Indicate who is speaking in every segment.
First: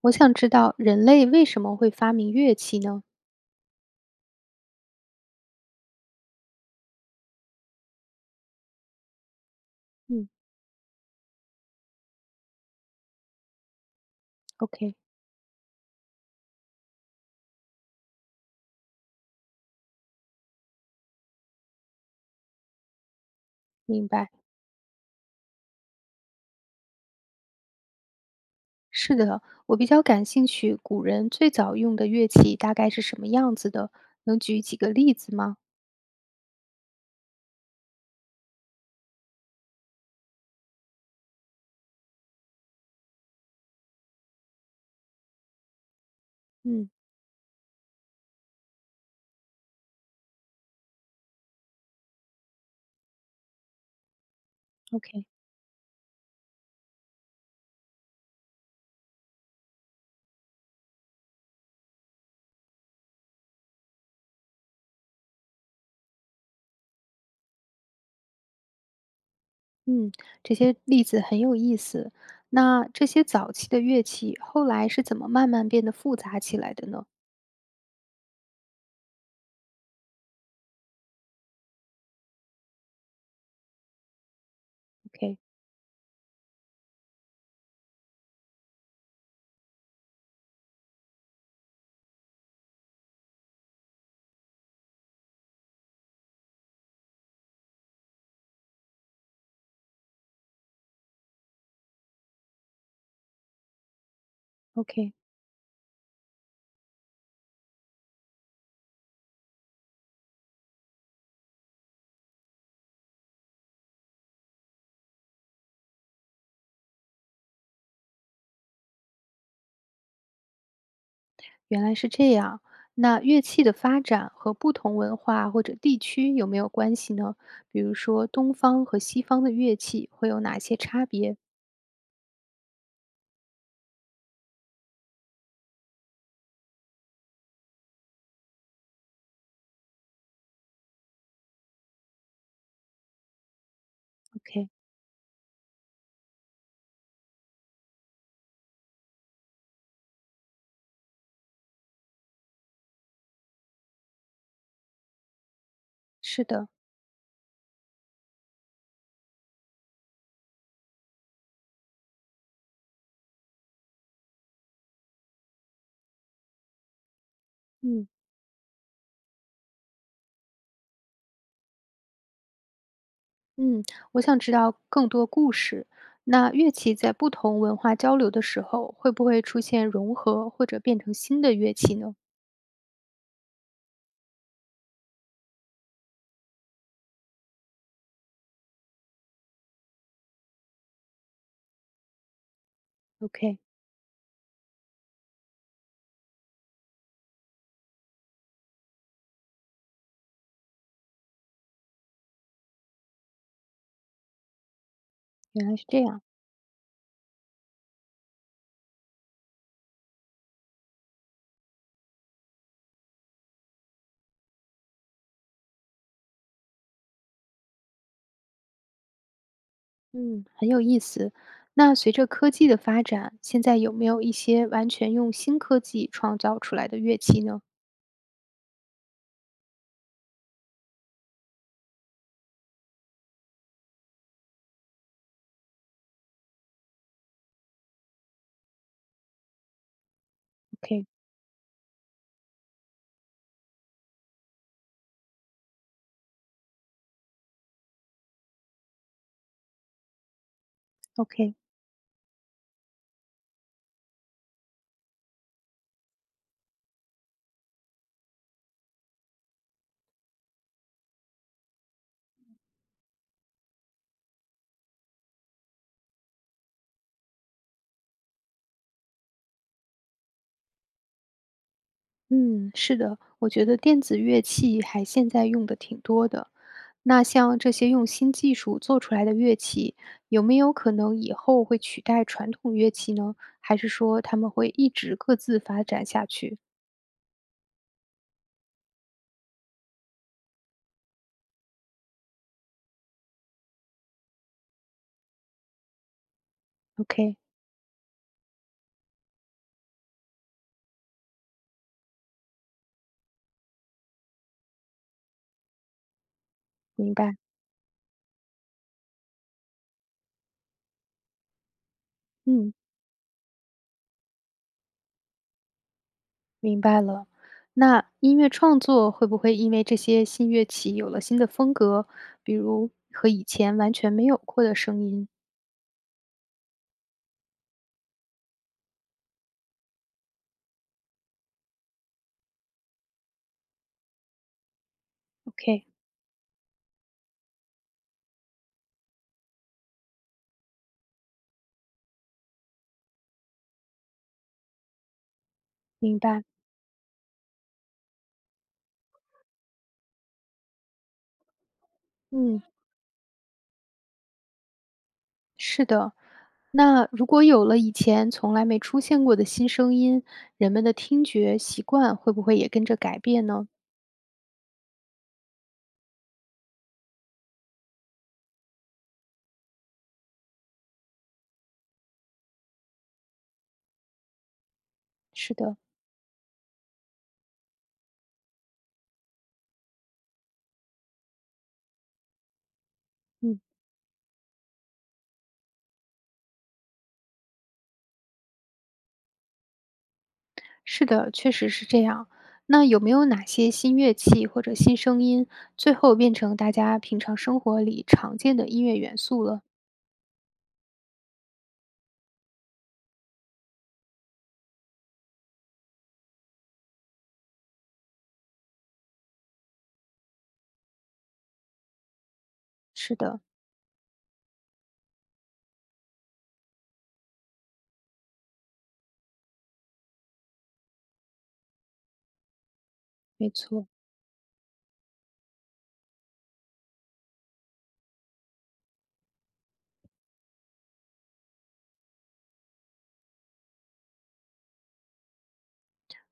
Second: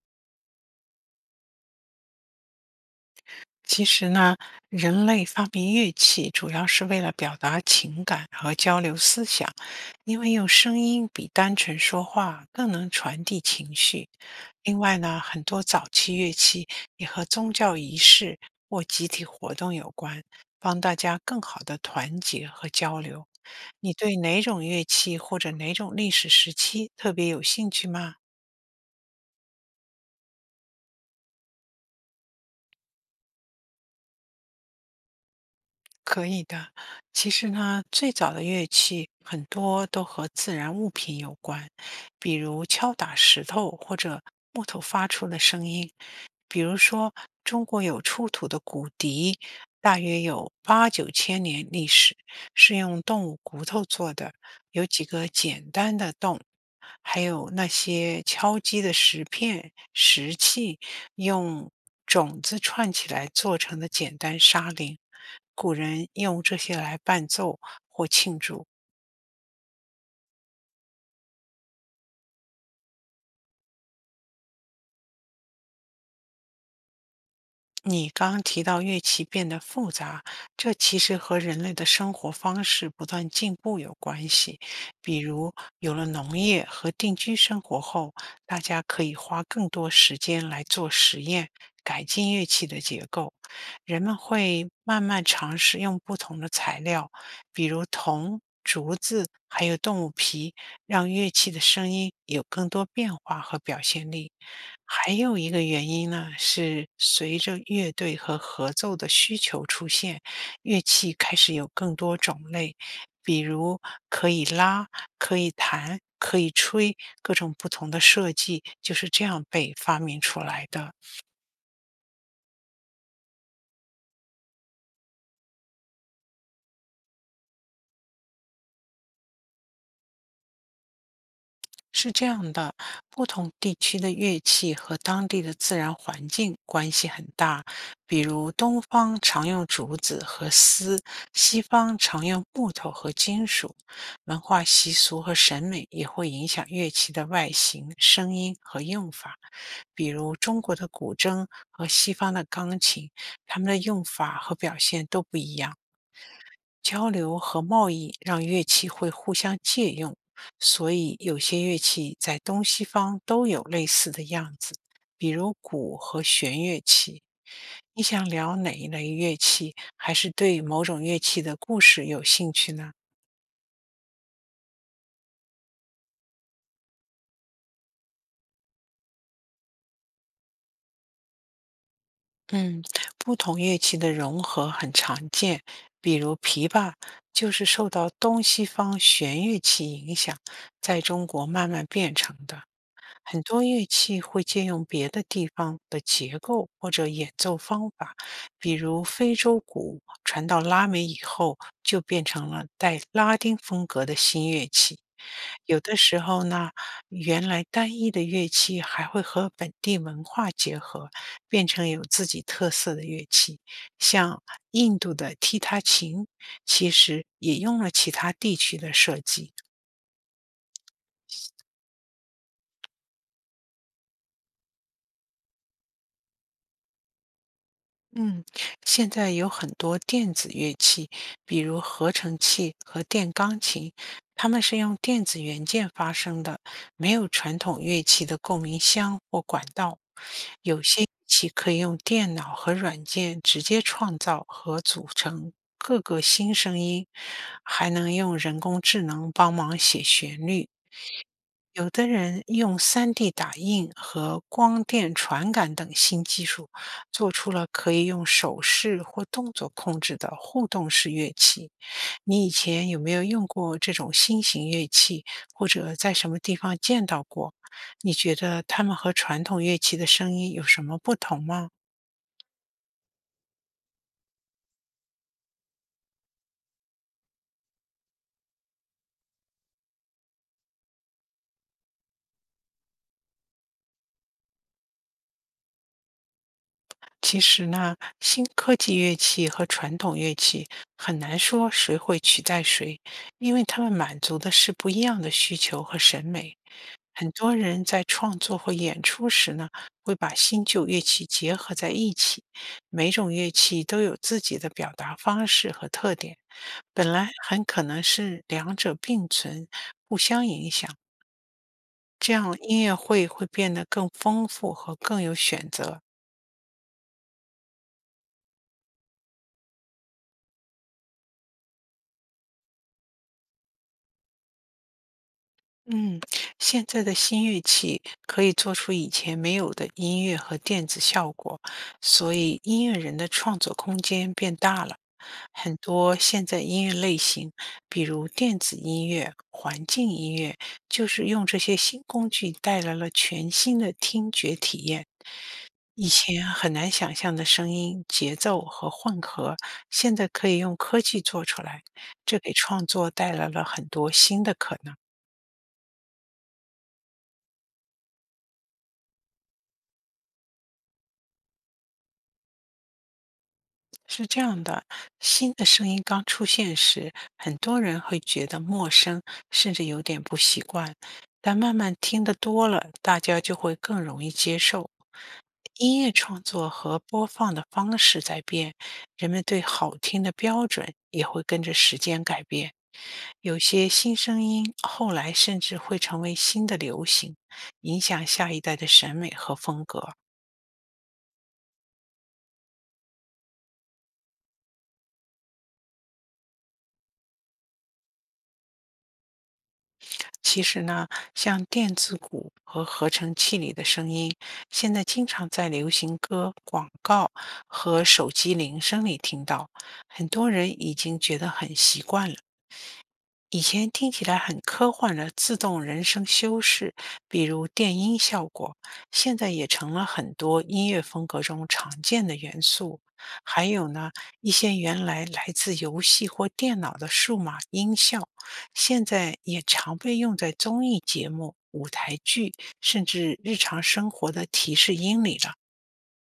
Speaker 1: 我想知道人类为什么会发明乐器呢？
Speaker 2: 其实呢，人类发明乐器主要是为了表达情感和交流思想，因
Speaker 1: 嗯
Speaker 2: 为用声音比单纯说话更能传递情绪。另
Speaker 1: ，OK，
Speaker 2: 外呢，很多早期乐器也和宗教仪式或集体活动有关，帮大家更好的团结和交流。你
Speaker 1: 明
Speaker 2: 对
Speaker 1: 白，
Speaker 2: 哪种乐器或者哪种历史时期特别有兴趣吗？
Speaker 1: 是的，我比较感兴趣，古人最早用的乐器大概是什么样子的？能举几个例子吗？
Speaker 2: 可以的。其实呢，最早的乐器很多都和自然物品有关，比如敲打石头或者木头发出的声音。比如
Speaker 1: 嗯
Speaker 2: 说，中国有出土的骨笛，大约有八九千年历史，是用动物骨头做的，有几
Speaker 1: ，OK，
Speaker 2: 个简单的洞，还有那些敲击的石片、石器，用种子串起来做成的简单沙铃。古人用这些来伴奏或庆祝。
Speaker 1: 嗯，这些例子很有意思。那这些早期的乐器后来是怎么慢慢变得复杂起来的呢？
Speaker 2: 你刚提到乐器变得复杂，这其实和人类的生活方式不断进步有关系。比
Speaker 1: OK，OK。
Speaker 2: 如，有了农业和定居生活后，大家可以花更多时间来做实验，改进乐器的结构。人们会慢慢尝试用不同的材料，比如铜、竹子，还有动物皮，让乐器的声音有更多变化和表现力。还有一个原因呢，是随着乐队和合奏的需求出现，乐器开始有更多种类，比如可以拉、可以弹、可以吹，各种不同的设计就是这样被发明出来的。
Speaker 1: 原来是这样。那乐器的发展和不同文化或者地区有没有关系呢？比如说东方和西方的乐器会有哪些差别
Speaker 2: 是这样的，不同地区的乐器和当地的自然环境关系很大。比如，东方常用竹子和丝，西方常用木头和金属。文化
Speaker 1: ？OK，
Speaker 2: 习俗和审美也会影响乐器的外形、声音和用法。比如，中国的古筝和西方的钢琴，它们的用法和表现都不一样。
Speaker 1: 是的，
Speaker 2: 交流和贸易让乐器会互相借用，所以有些乐器在东西方都有类似的样子，比如鼓和弦乐器。你
Speaker 1: 嗯
Speaker 2: 想聊哪一类乐器，还是对某种乐器的故事有兴趣呢？
Speaker 1: 嗯，我想知道更多故事。那乐器在不同文化交流的时候，会不会出现融合或者变成新的乐器呢
Speaker 2: 嗯，不同乐器的融合很常见，比如琵琶就是受到东西方弦乐器影响，在中国慢慢变成的。很
Speaker 1: ？OK，
Speaker 2: 多乐器会借用别的地方的结构或者演奏方法，比如非洲鼓传到拉美以后，就变成了带拉丁风格的新乐器。
Speaker 1: 原来
Speaker 2: 有
Speaker 1: 是
Speaker 2: 的
Speaker 1: 这
Speaker 2: 时
Speaker 1: 样，
Speaker 2: 候呢，原来单一的乐器还会和本地文化结合，变成有自己特色的乐器。像印度的踢踏琴，其实也用了其他地区的设计。
Speaker 1: 嗯，很有意思。那随着科技的发展，现在有没有一些完全用新科技创造出来的乐器呢？
Speaker 2: 嗯，现在有很多电子乐器，比如合成器和电钢琴，它们是用电子元件发声的，没有传统乐器的共鸣箱或管道。有些乐器可以用电脑和软件直接创造和组成各个新声音，还能用人工智能帮忙写旋律。
Speaker 1: OK，OK，
Speaker 2: 有的人用 3D 打印和光电传感等新技术，做出了可以用手势或动作控制的互动式乐器。你以前有没有用过这种新型乐器，或者在什么地方见到过？你觉得它们和传统乐器的声音有什么不同吗？
Speaker 1: 嗯，是的，我觉得电子乐器还现在用的挺多的。那像这些用新技术做出来的乐器，有没有可能以后会取代传统乐器呢？还是说他们会一直各自发展下去
Speaker 2: 其实呢，新科技乐器和传统乐器很难说谁会取代谁，因为它们满足的是不一样的需求和审美。很
Speaker 1: ？OK，
Speaker 2: 多人在创作或演出时呢，会把新旧乐器结合在一起，每种乐器都有自己的表达方式和特点，本
Speaker 1: 明
Speaker 2: 来
Speaker 1: 白，
Speaker 2: 很可能是两者并存，互相影响，这样
Speaker 1: 嗯，
Speaker 2: 音乐会会变得更丰富和更有选择。
Speaker 1: 明白了。那音乐创作会不会因为这些新乐器有了新的风格，比如和以前完全没有过的声音
Speaker 2: 嗯，现在的新乐器可以做出以前没有的音乐和电子效果，所以音乐人的创作空间变大了。很
Speaker 1: ？OK，
Speaker 2: 多现在音乐类型，比如电子音乐、环境音乐，就是用这些新工具带来了全新的听觉体验。以
Speaker 1: 明白，
Speaker 2: 前很难想象的声音、节奏和混合，现在可以用科技做出来，这给
Speaker 1: 嗯，
Speaker 2: 创作带来了很多新的可能。
Speaker 1: 是的。那如果有了以前从来没出现过的新声音，人们的听觉习惯会不会也跟着改变呢？
Speaker 2: 是这样的，新的声音刚出现时，很多人会觉得陌生，甚至有点不习惯。但慢慢听得多了，大家就会更容易接受。
Speaker 1: 是的，
Speaker 2: 音乐创作和播放的方式在变，人们对好听的标准也会跟着时间改变。有
Speaker 1: 嗯，
Speaker 2: 些新声音后来甚至会成为新的流行，影响下一代的审美和风格。
Speaker 1: 是的，确实是这样。那有没有哪些新乐器或者新声音，最后变成大家平常生活里常见的音乐元素了？
Speaker 2: 其实呢，像电子鼓和合成器里的声音，现在经常在流行歌、广告和手机铃声里听到，很多人已经觉得很习惯了。
Speaker 1: 是的，
Speaker 2: 以前听起来很科幻的自动人声修饰，比如电音效果，现在也成了很多音乐风格中常见的元素。
Speaker 1: 没
Speaker 2: 还
Speaker 1: 错，
Speaker 2: 有呢，一些原来来自游戏或电脑的数码音效，现在也常被用在综艺节目、舞台剧，甚至日常生活的提示音里了。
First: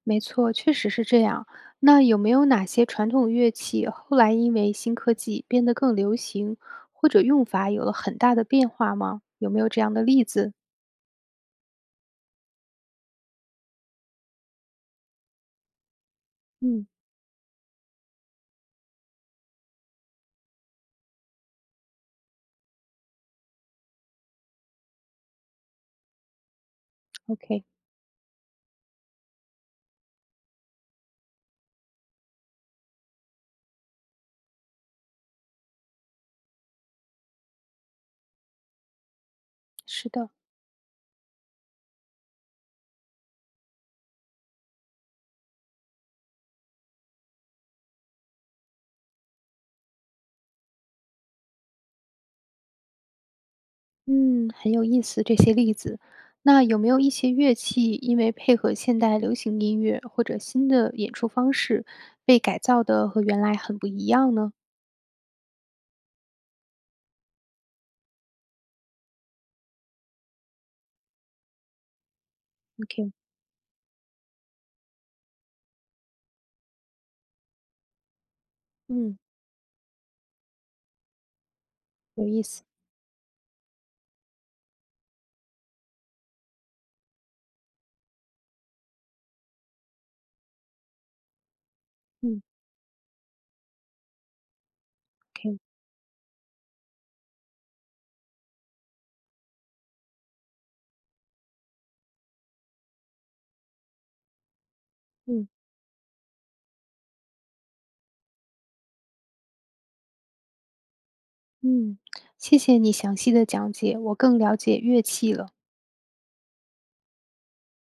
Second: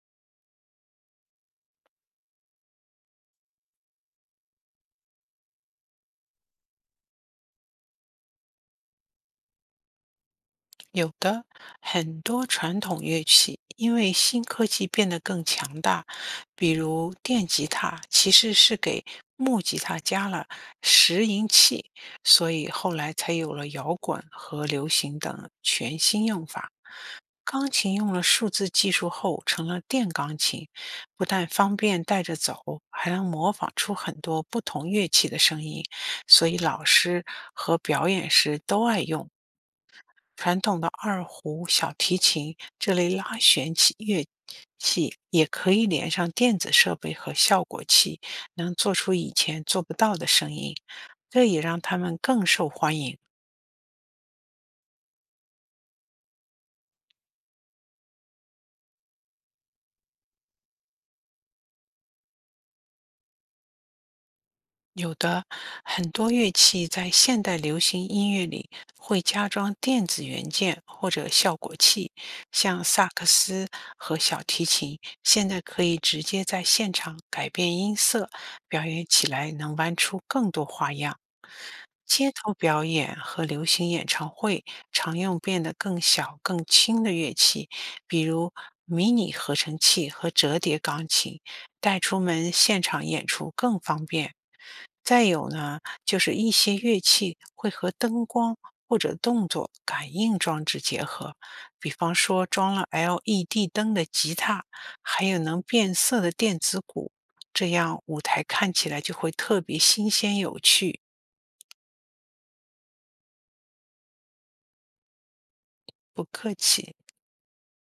Speaker 1: 没错，确实是这样。那有没有哪些传统乐器后来因为新科技变得更流行，或者用法有了很大的变化吗？有没有这样的例子？
Speaker 2: 有的，很多传统乐器因为新科技变得更强大，比
Speaker 1: 嗯。
Speaker 2: 如电吉他其实是给木吉他加了拾音器，所以后来才有了摇滚和流行等全新用法。
Speaker 1: OK，
Speaker 2: 钢琴用了数字技术后成了电钢琴，不但方便带着走，还能模仿出很多不同乐器的声音，所以老师和表演时都爱用。
Speaker 1: 是的，
Speaker 2: 传统的二胡、小提琴这类拉弦器乐器也可以连上电子设备和效果器，能做出以前做不到的声音，这也让他们更受欢迎。
Speaker 1: 嗯，很有意思这些例子。那有没有一些乐器因为配合现代流行音乐或者新的演出方式，被改造的和原来很不一样呢
Speaker 2: 有的，很多乐器在现代流行音乐里会加装电子元件或者效果器，像萨
Speaker 1: ？OK，
Speaker 2: 克斯和小提琴，现在可以直接在现场改变音色，表演
Speaker 1: 嗯，
Speaker 2: 起来能玩出更多花样。
Speaker 1: 有
Speaker 2: 街
Speaker 1: 意
Speaker 2: 头
Speaker 1: 思，
Speaker 2: 表演和流行演唱会常用变得更小、更轻的乐器，比如迷你合成器和折叠钢琴，带出
Speaker 1: 嗯
Speaker 2: 门现场演出更方便。再有
Speaker 1: ，OK，
Speaker 2: 呢，就是一些乐器会和灯光或者动作感应装置结合，比方说装了 LED 灯的吉他，还有
Speaker 1: 嗯
Speaker 2: 能变色的电子鼓，这样舞台看起来就会特别新鲜有趣。
Speaker 1: 嗯，谢谢你详细的讲解，我更了解乐器了。
Speaker 2: 不客气。